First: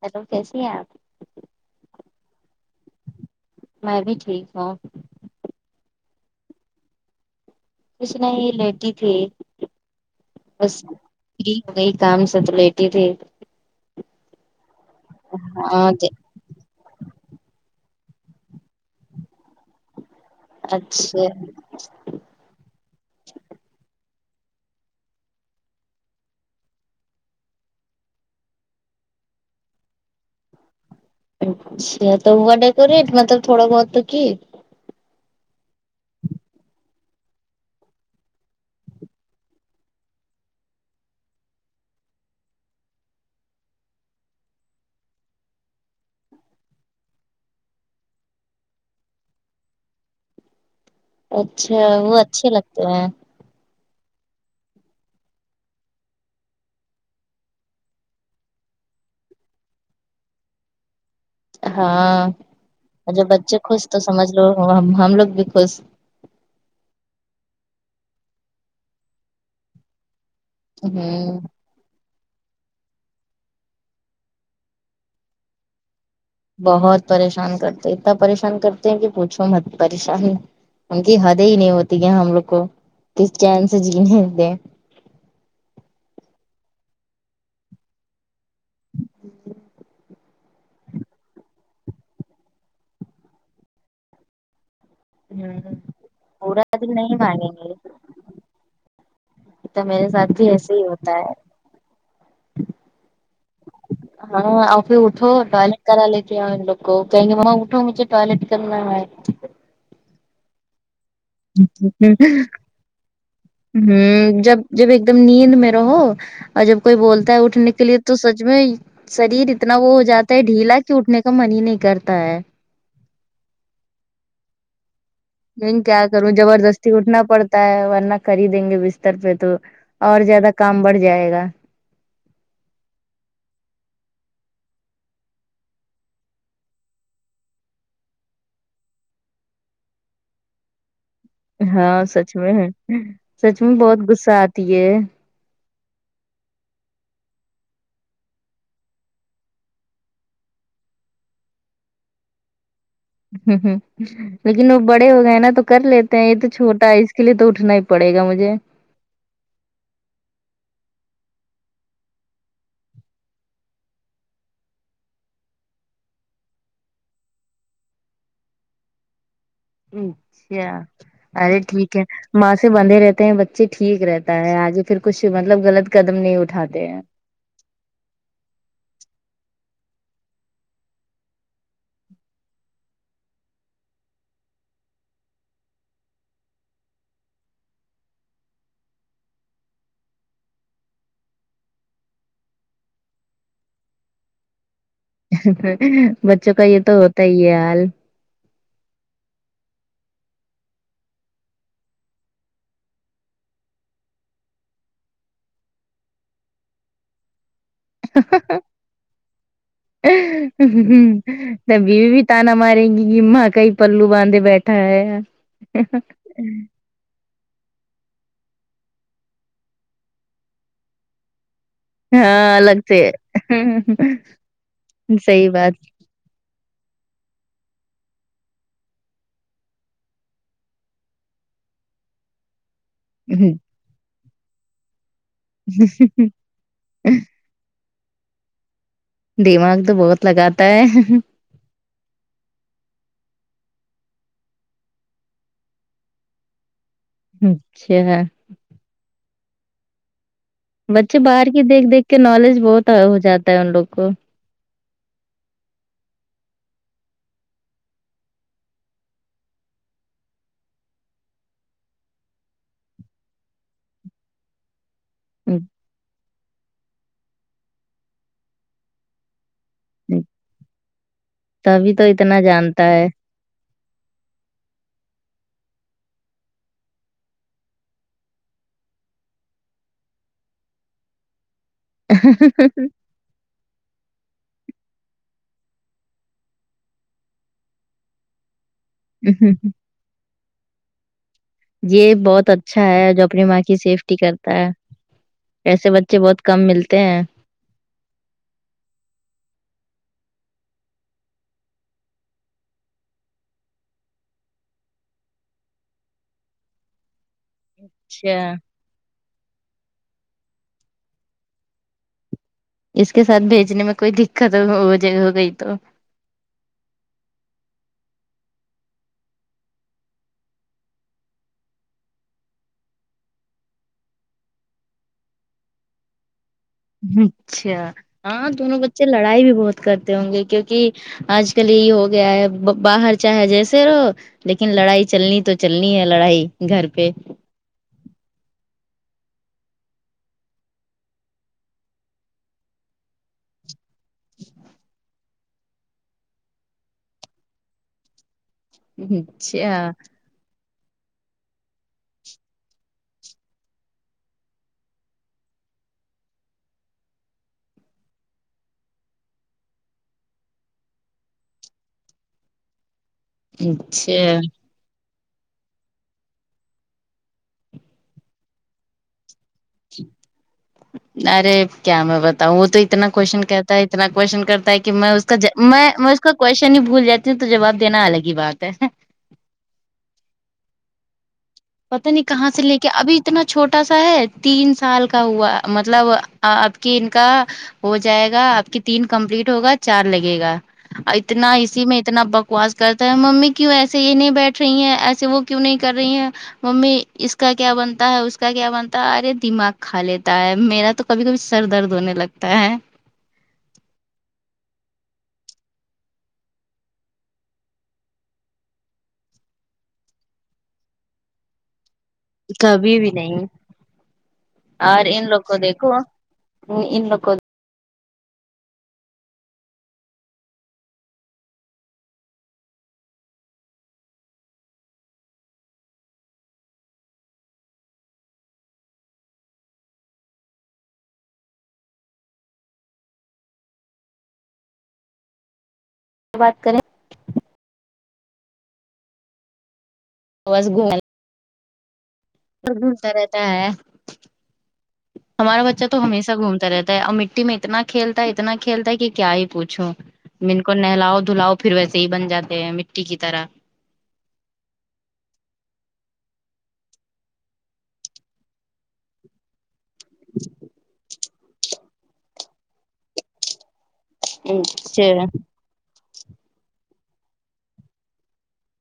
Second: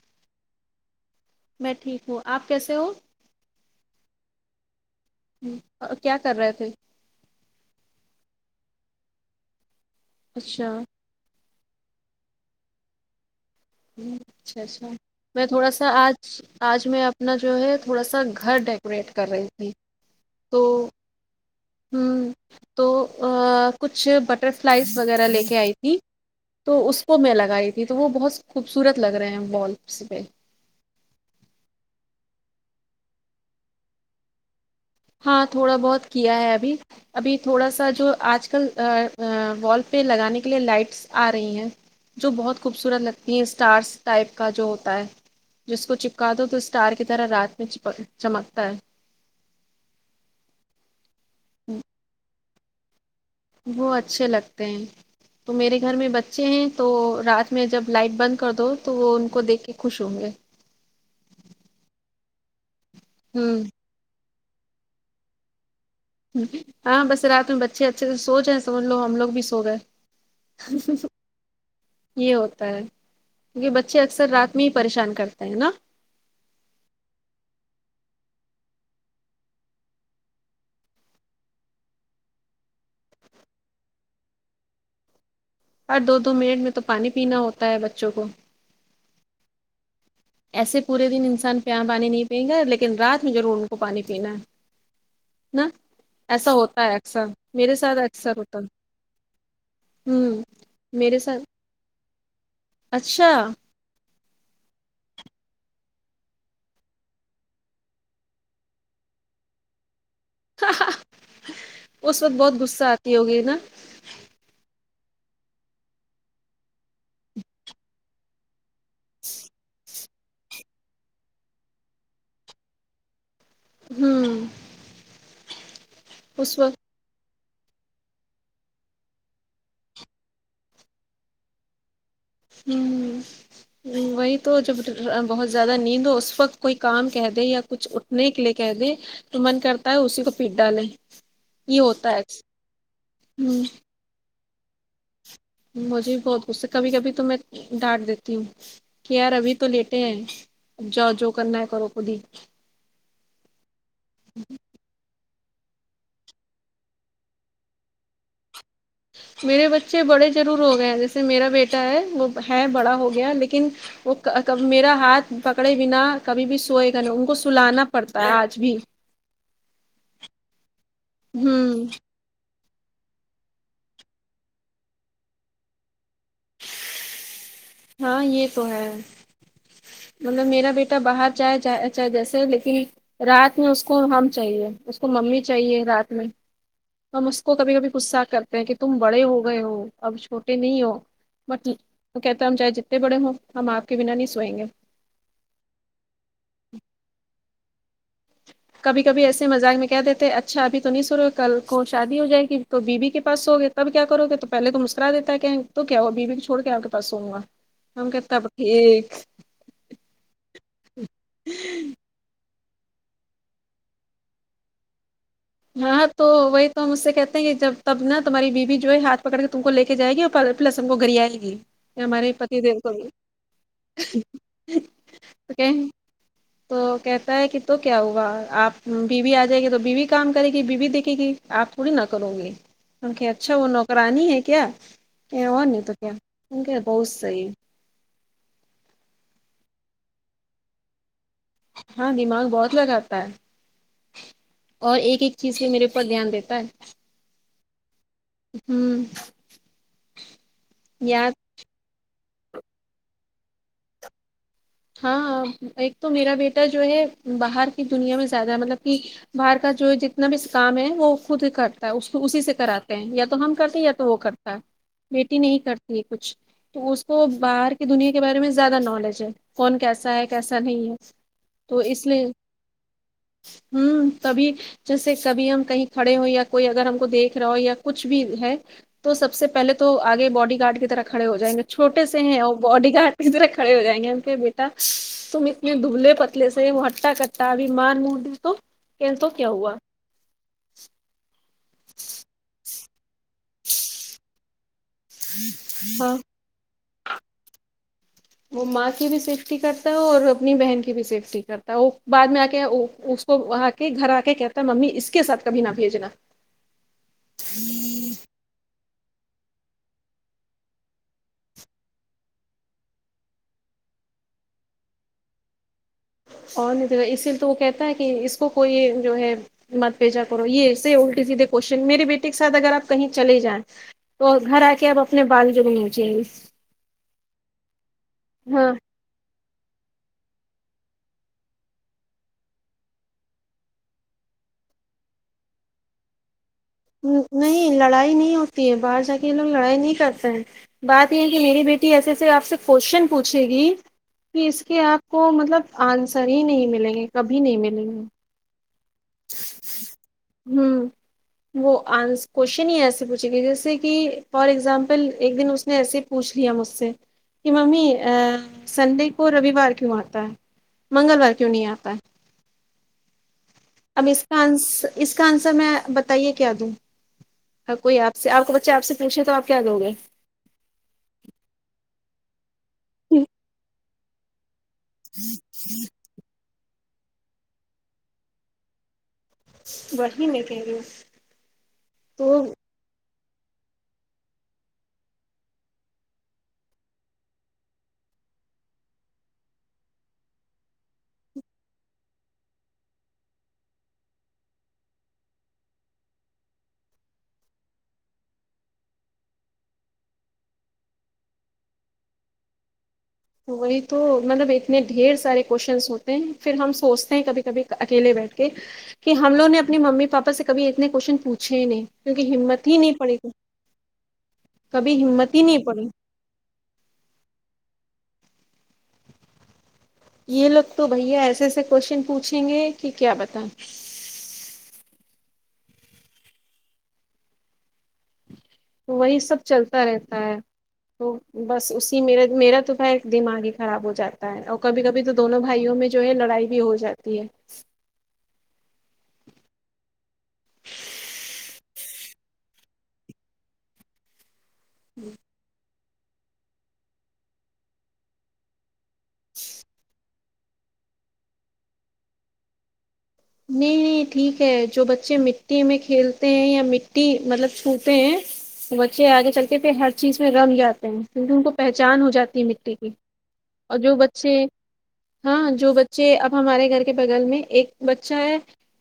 Hello کیسی ہیں آپ میں ٹھیک ہوں آپ کیسے ہو میں بھی ٹھیک ہوں و ا کیا کر رہے تھے کچھ نہیں لیٹی تھی اچھا بس فری ہوگئی کام سے تو لیٹی تھی اچھا اچھا میں تھوڑا سا ہاں جی، آج آج میں اپنا جو ہے تھوڑا سا گھر ڈیکوریٹ کر رہی تھی اچھا ہمم ہوں تو ا کچھ بٹر فلائز وغیرہ لے کے آئی تھی تو اس کو میں لگائی تھی تو وہ بہت خوبصورت لگ رہے ہیں والفس پے اچھا تو وہڈے کری مطلب تھوڑا بہت تو کی ہاں تھوڑا بہت کیا ہے ابھی ابھی تھوڑا سا جو آج کل ا ا وا لس پہ لگانے کے لیے لائٹس آ رہی ہیں جو بہت خوبصورت لگتی ہیں اسٹارس ٹائپ کا جو ہوتا ہے جس کو چپکا دو تو اسٹار کی طرح رات میں چپک چمکتا ہے اچھا وہ اچھے لگتے ہیں وہ اچھے لگتے ہیں تو میرے گھر میں بچے ہیں تو رات میں جب لائٹ بند کر دو تو وہ ان کو دیکھ کے خوش ہوں گے ہاں جب بچے ہوں خوش تو سمجھ لو ہ ہم لوگ بھی خوش ہاں بس رات میں بچے اچھے سے سو جائے سمجھ لو ہم لوگ بھی سو گئے ہوں [inaudible] یہ ہوتا ہے یہ بچے اکثر رات میں ہی پریشان کرتے ہیں نا بہت پریشان کرتے اتنا پریشان کرتے ہیں کہ پوچھو مت پریشانی ان کی حدیں ہی نہیں ہوتی گ ہم لوگ کو کس چین سے جینے دیں ہر دو دو منٹ میں تو پانی پینا ہوتا ہے بچوں کو ایسے پورے دن انسان پیام پانی نہیں پئیں گا لیکن رات میں ضرور ان کو پانی پینا ہے ن ہوں، ایسا پورا ہوتا ہے دن نہیں اکثر مانگیں میرے ساتھ اکثر ہوتا یہ تو میرے ساتھ ہوں بھی ایسے ہی ہوتا میرے ہے ساتھ اچھا ہاں اور پھر اٹھو ٹوائلٹ کرا لے کے آ ان لوگ کو کہیں گے مما اٹھو مجھے ٹوائلٹ کرنا ہے ہا ہا اس وقت بہت غصہ آتی ہوگی نا ہوں جب جب ایک دم نیند میں رہو اور جب کوئی بولتا ہے اٹھنے کے لیے تو سچ میں شریر اتنا وہ ہو جاتا ہے ڈھیلا کہ اٹھنے کا من ہی نہیں کرتا ہے ہوں لیکن کیا کروں اس زبردست وقت تی اٹھنا پڑتا ہے ورنہ کر ہی دیں گے بستر پہ تو اور زیادہ کام بڑھ جائے گا ہوں ہوں وہی تو جب بہت زیادہ نیند ہو اس وقت کوئی کام کہہ دے یا کچھ اٹھنے کے لیے کہہ دے تو من کرتا ہے اسی کو پیٹ ڈالیں یہ ہاں ہوتا سچ میں اکثر۔ ہے ہوں سچ میں بہت غصہ آتی ہے مجھے بھی بہت غصہ ہے کبھی کبھی تو میں ڈانٹ دیتی ہوں کہ یار ابھی تو لیٹے ہیں اب جاؤ جو کرنا ہے کرو خود ہی ہوں ہوں لیکن وہ بڑے ہو گئے ہیں نا تو کر لیتے ہیں یہ تو چھوٹا ہے اس کے لیے تو اٹھنا ہی پڑے گا مجھے میرے بچے بڑے ضرور ہو گئے ہیں جیسے میرا بیٹا ہے وہ ہے بڑا ہو گیا لیکن وہ میرا ہاتھ پکڑے بنا کبھی بھی سوئے گا نہیں ان کو سلانا پڑتا ہے آج بھی ہوں کیا ارے ہوں ٹھیک ہے ماں سے بندھے رہتے ہیں بچے ٹھیک رہتا ہے آگے پھر کچھ مطلب غلط قدم نہیں اٹھاتے ہیں ہاں یہ تو ہے مطلب میرا بیٹا باہر جائے جائے جیسے لیکن رات میں اس کو ہم چاہیے اس کو ممی چاہیے رات میں ہم اس کو کبھی کبھی غصہ کرتے ہیں کہ تم بڑے ہو گئے ہو اب چھوٹے نہیں ہو مت ہی وہ کہتا ہے ہم چاہے جتنے بڑے ہوں ہم آپ کے بنا نہیں سوئیں گے بچوں کا یہ تو ہوتا ہی ہے حال کبھی کبھی ایسے مذاق میں کہ دیتے ہیں اچھا ابھی تو نہیں سو رہے ہو کل کو شادی ہو جائے کہ تو بیوی کے پاس سو گئے تب کیا کروگے تو پہلے تو مسکرا دیتا ہے کہ تو کیا ہو وہ بیوی کو چوڑ کے آپ کے پاس سوں گا ہم کہتا [unintelligible] تب بیوی طعنہ ہمارے گی ماں کا ہی پلو باندھے بیٹھا ہے ہاں تو وہ ہ تو ہم اس سے کہتے ہیں کہ جب تب نا تمہاری بیوی جو ہے ہاتھ پکڑ کے تم کو لیکے جائے گی اور پلس ہم کو گریا لے گی ہمارے ہاں پتی الگ دیو کو سے بھی صحیح ٹھیک ہے۔ بات تو کہتا ہے کہ تو کیا ہوا آپ بیوی آ جائے گی تو بیوی کام کرے گی بیوی دیکھے گی آپ تھوڑی نہ کرو گے ان کے اچھا وہ نوک کرانی ہے کیا کہ اور نہیں تو کیا ان کہ بہت صحیح دماغ تو بہت لگاتا ہے ہاں دماغ بہت لگاتا ہے اور ایک ایک چیز پہ میرے اوپر دھیان دیتا ہے اچھا ہوں بچے باہر کی دیکھ دیکھ کے نالج بہت ہو جاتا ہے ان لوگ کو ہاں ہاں ایک تو میرا بیٹا جو ہے باہر کی دنیا میں زیادہ مطلب کہ باہر کا جو جتنا بھی کام ہے وہ خود ہی کرتا ہے اسی سے کراتے ہیں یا تو ہم کرتے ہیں یا تو وہ کرتے تا بیٹی نہیں کرتی ہے کچھ تو اس کو باہر کی دنیا کے بارے میں زیادہ نالج ہے کون کیسا ہے کیسا نہیں ہے تو تبھی اس لیے اتنا جانتا ہے ہوں تبھی جیسے کبھی ہم کہیں کھڑے ہو یا کوئی اگر ہم کو دیکھ رہا ہو یا کچھ بھی ہے تو سب سے پہلے تو آگے باڈی گارڈ کی طرح کھڑے ہو جائیں گے چھوٹے سے ہیں اور باڈی گارڈ کی طرح کھڑے ہو جائیں گے ک بیٹا تم اتنے دبلے پتلے سے ہٹا کٹا ابھی مار مور دے تو کہن تو کیا ہوا یہ بہت اچھا ہے جو اپنی ماں کی سیفٹی کرتا ہے ایسے ہاں بچے بہت کم ملتے ہیں وہ ماں کی بھی سیفٹی کرتا ہے اور اپنی بہن کی بھی سیفٹی کرتا ہے وہ بعد میں آ کے و و کو وہاں کے گھر آ کے کہتا ہے ممی اس کے ساتھ کبھی نہ بھیجنا اچھا اس کے ساتھ بیھجنے میں کوئی دقت وہ ہو گئی تو اور نہی تو اس لیے تو وہ کہتا ہے کہ اس کو کوئی جو ہے مت بھییجا کرو یہ ایسے الٹی سیدھے کوشچن میرے بیٹے کے ساتھ اگر آ کہیں چلے جائیں تو گھر آ کے اپ اپنے بال ضرور نوچے گے اچھا ہاں تم لوگ کے بچے لڑائی بھی بہت کرتے ہوں گے کیونکہ آج کل یہی ہو گیا ہے باہر چاہے جیسے رہو لیکن لڑائی چلنی تو چلنی ہے لڑائی گھر پہ نہیں لڑائی نہیں ہوتی ہے باہر جا کے یہ لوگ لڑائی نہیں کرتے ہیں بات یہ ہے کہ میری بیٹی ایسے ایسے آپ سے کوشچن پوچھے گی کہ اس کے آپ کو مطلب آنسر ہی نہیں ملیں گے کبھی نہیں ملیں گے اچھا ہوں وہ آنس کوشچن ہی ایسے پوچھے گی جیسے کہ فار ایگزامپل ایک دن اس نے ایسے پوچھ لیا مجھ سے کہ ممی ا سنڈے کو رویوار کیوں آتا ہے منگلوار کیوں نہیں آ تا ہے اب اس اچھا کا آنس اس کا آنسر میں بتائیے کیا دوں ہر کوئی آپ سے آپ کا بچہ آپ سے پوچھے تو آپ کیا دو گے ارے کیا میں بتاؤں وہ تو اتنا کوشچن کہتا ہے اتنا کوشچن کرتا ہے کہ میں اس کا میں اس کا کوشچن ہی بھول جاتی ہوں تو جواب دینا الگ ہی بات ہے وہی میں کہہ رہی ہوں پتا نہیں تو کہاں سے لے کے ابھی اتنا چھوٹا سا ہے تین سال کا ہوا مطلب آپ کی ان کا ہو جائے گا آپ کی تین کمپلیٹ ہوگا چار لگے گا اتنا اسی میں اتنا بکواس کرتا ہے ممی کیوں ایسے یہ نہیں بیٹھ رہی ہیں ایسے وہ کیوں نہیں کر رہی ہیں ممی اس کا کیا بنتا ہے اس کا کیا بنتا ہے ارے دماغ کھا لیتا ہے میرا تو کبھی کبھی سر درد ہونے لگتا ہے وہی تو مطلب اتنے ڈھیر سارے کویشچنس ہوتے ہیں پھر ہم سوچتے ہیں کبھی کبھی اکیلے بیٹھ کے کہ ہم لوگ نے اپنی ممی پاپا سے کبھی اتنے کوشچن پوچھے ہی نہیں کیونکہ ہمت ہی نہیں کبھی بھی پڑی کبھی ہمت ہی نہیں پڑی ہ انن رک [unintelligible] یہ لوگ تو بھیا ایسے ایسے کوشن پوچھیں گے کہ کیا بتائیں تو وہی سب چلتا رہتا ہے تو بس اسی میرا میرا تو بھائی دماغ ہی خراب ہو جاتا ہے اور کبھی کبھی تو دونوں بھائیوں میں جو ہے لڑائی بھی بات ہو کریں جاتی ہے گ [unintelligible] تو ڈھونڈتا رہتا ہے آیا ہمارا بچہ تو تو ہمیشہ گھومتا رہتا ہے اور مٹی میں اتنا کھیلتا ہے اتنا کھیلتا ہے کہ کیا ہی پوچھوں کو نہلاؤ دھلاؤ پھر ویسے ہی بن جاتے ہیں مٹی کی طرح نہیں نہیں ٹھیک ہے جو بچے مٹی میں کھیلتے ہیں یا مٹی مطلب چھوتے ہیں بچے آگے چل کے پھر ہر چیز میں رنگ جاتے ہیں کیونکہ ان کو پہچان ہو جاتی ہے مٹی کی اور جو بچے اچھا ہاں جو بچ چے اب ہمارے گھر کے بغل میں ایک بچہ ہے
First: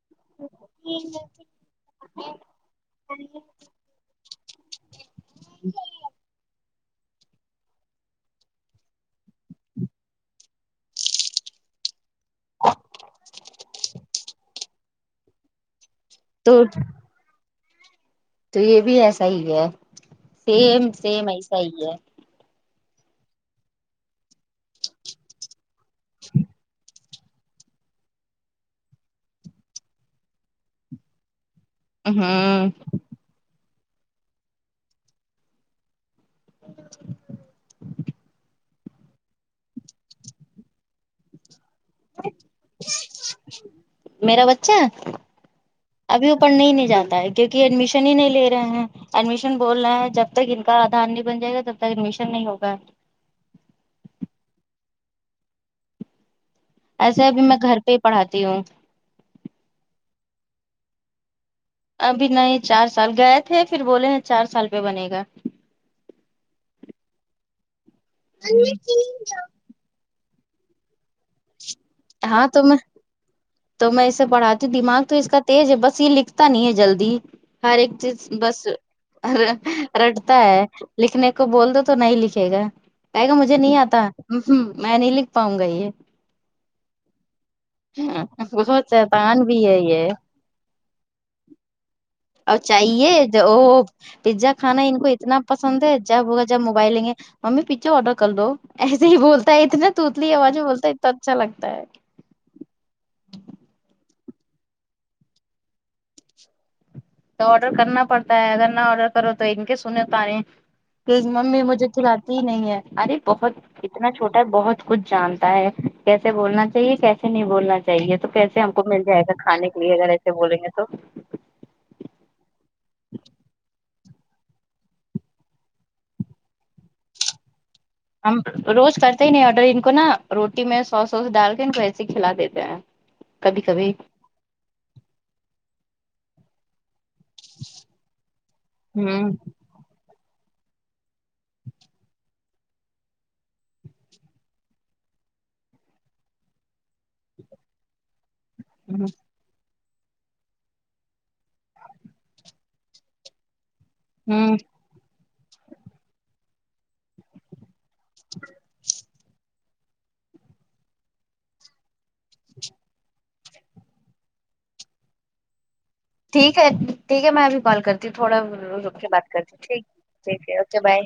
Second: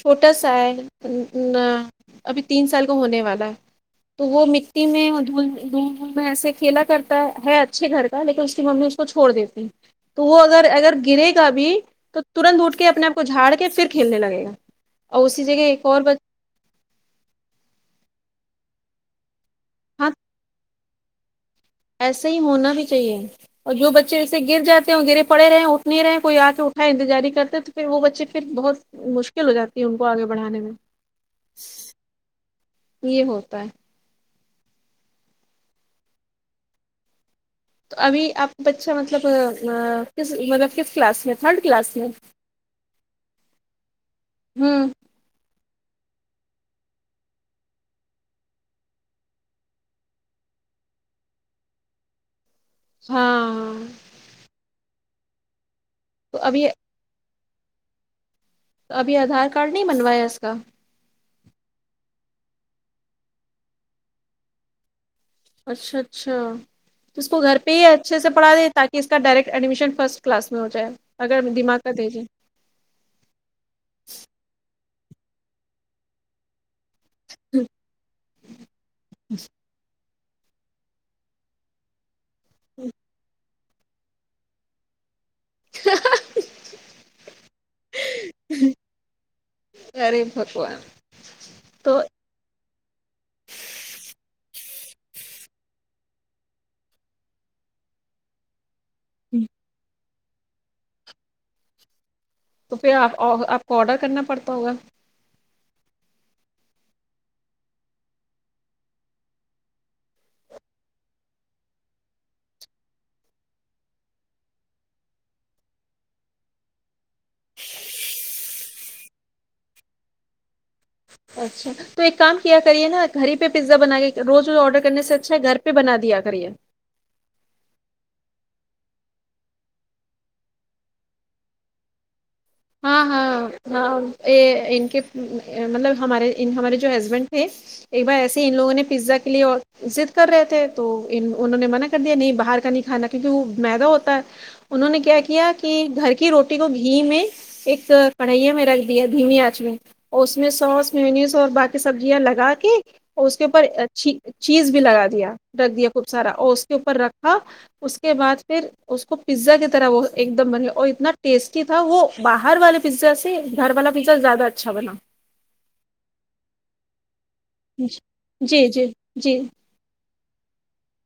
چھوٹا سا ہے امم آ ابھی تین سال کو ہونے والا ہے تو وہ مٹی میں دھول میں ایسے کھیلا کرتا ہے ہے اچھے گھر کا لیکن اس کی ممی چھوڑ دیتے ہیں تو وہ اگر اگر گرے گا بھی تو ترنت اٹھ کے اپنے آپ کو جھاڑ کے کے پھر کھیلنے لگے گا اور اسی جگہ ایک اور بچ تو تو یہ بھی ایسا ہی ہے ہاں سیم سیم ایسا ہی ہے ایسے ہی ہونا ہی چاہیے اور جو بچے ایسے گر جاتے ہیں اور گرے پڑے رہے نہیں رہے کوئی آکے اٹھائے انتظار ہی کرتے تو پھر وہ بچے پھر بہت مشکل ہو جاتی ہے ان کو آگے بڑھانے میں امم یہ ہوتا ہے تو ابھی آپ بچہ مطلب آ مطلب کس کلاس میں تھرڈ کلاس میں میرا بچہ ہوں ابھی وہ پڑھنے ہی نہیں جاتا ہے کیونکہ ایڈمیشن ہی نہیں لے رہا ہیں ایڈمیشن بول رہا ہیں جب تک ان کا آدھار نہیں بن جائے گا تب تک ایڈمیشن نہیں ہوگا ہاں تو ابھی یہ ایسا ہے کہ میں گھر پہ ہی پڑھاتی ہوں تو ابھی آدھار کارڈ نہیں بنوایا اس کا ابھی نہیں چار سال گئے تھے پھر بولے چار سال پہ بنے گا اچھا اچھا تو اس کو گھر پہ ہی اچھا پڑھا دیں تاکہ اس کا ڈائریکٹ ایڈمیشن فرسٹ کلاس میں ہو جائے اگر دماغ کا دیجے ہاں تو میں تو میں اسے پڑھاتی ہوں دماغ تو اس کا تیز ہے بس یہ لکھتا نہیں ہے جلدی جی ہر ایک چیز بس ور رٹتا ہے لکھنے کو بول دو تو نہیں لکھے گا کہے گا مج مجھے نہیں آتا میں نہیں لکھ پاؤں گا یہ امم بہت شیطان بھی ہے یہ ارے بھگوان تو اور چاہیے جو وہ پیزا کھانا ان کو اتنا پسند ہے جب ہوگا جب موبائل لیں گے ممی پزا آرڈر کر دو ایسے ہی بولتا ہے اتنا توتلی آواز میں بولتا ہے اتنا اچھا لگتا ہے تو پھر آپ آپ کو آرڈر کرنا پڑتا ہوگا تو آرڈر کرنا پڑتا ہے اگر نہ آرڈر کرو تو ان کے سنے طعنے کے ممی مجھے کھلاتی ہی نہیں ہے ارے بہت اتنا چھوٹا ہے بہت کچھ جانتا ہے کیسے بولنا چاہیے کیسے نہیں بولنا چاہیے چاہیے تو کیسے ہم کو مل جائے گا کھانے کے لیے اگر ایسے بولیں گے تو اچھا تو ایک کام کیا کریے نا گھر ہی پہ پیزا بنا کے روز روز آرڈر کرنے سے اچھا ہے گھر پہ بنا دیا کریے ہم روز کرتے ہی نہیں آرڈر ان کو نا روٹی میں سوس وس ڈال کے ان کو کھلا دیتے ہیں کبھی کبھی ا ان کے مطلب ہمارے ہمارے جو ہسبینڈ تھے ایک بار ایسی ان لوگوں نے پیزا کے ہوں لیے ضد کر رہے تھے تو ان انہوں نے منع کر دیا نہیں باہر کا نہیں کھانا کیونکہ وہ میدا ہوتا ہے انہوں نے کیا کیا کہ گھر کی روٹی کو گھی میں ایک کڑھائیا میں رکھ ہ دیا دھیمی آنچ میں اس میں سوس مینوز اور باقی سبزیاں لگا کے اس کے اوپر چ ہوں چیز بھی لگا دیا رکھ دیا خوب سارا اور اس کے اوپر رکھا اس کے بعد پھر اس کو پیزا کی طرح وہ ایک دم بنے اور اتنا ٹیسٹی تھا وہ باہر والے پیزا سے گھر والا پیزا زیادہ اچھا بنا ٹھیک ہے ٹھیک ہے میں ابھی کال جی کرتی ہوں تھوڑا جی جی رک کے بات جی کرتی ہوں ٹھیک ٹھیک ہے اوکے بائے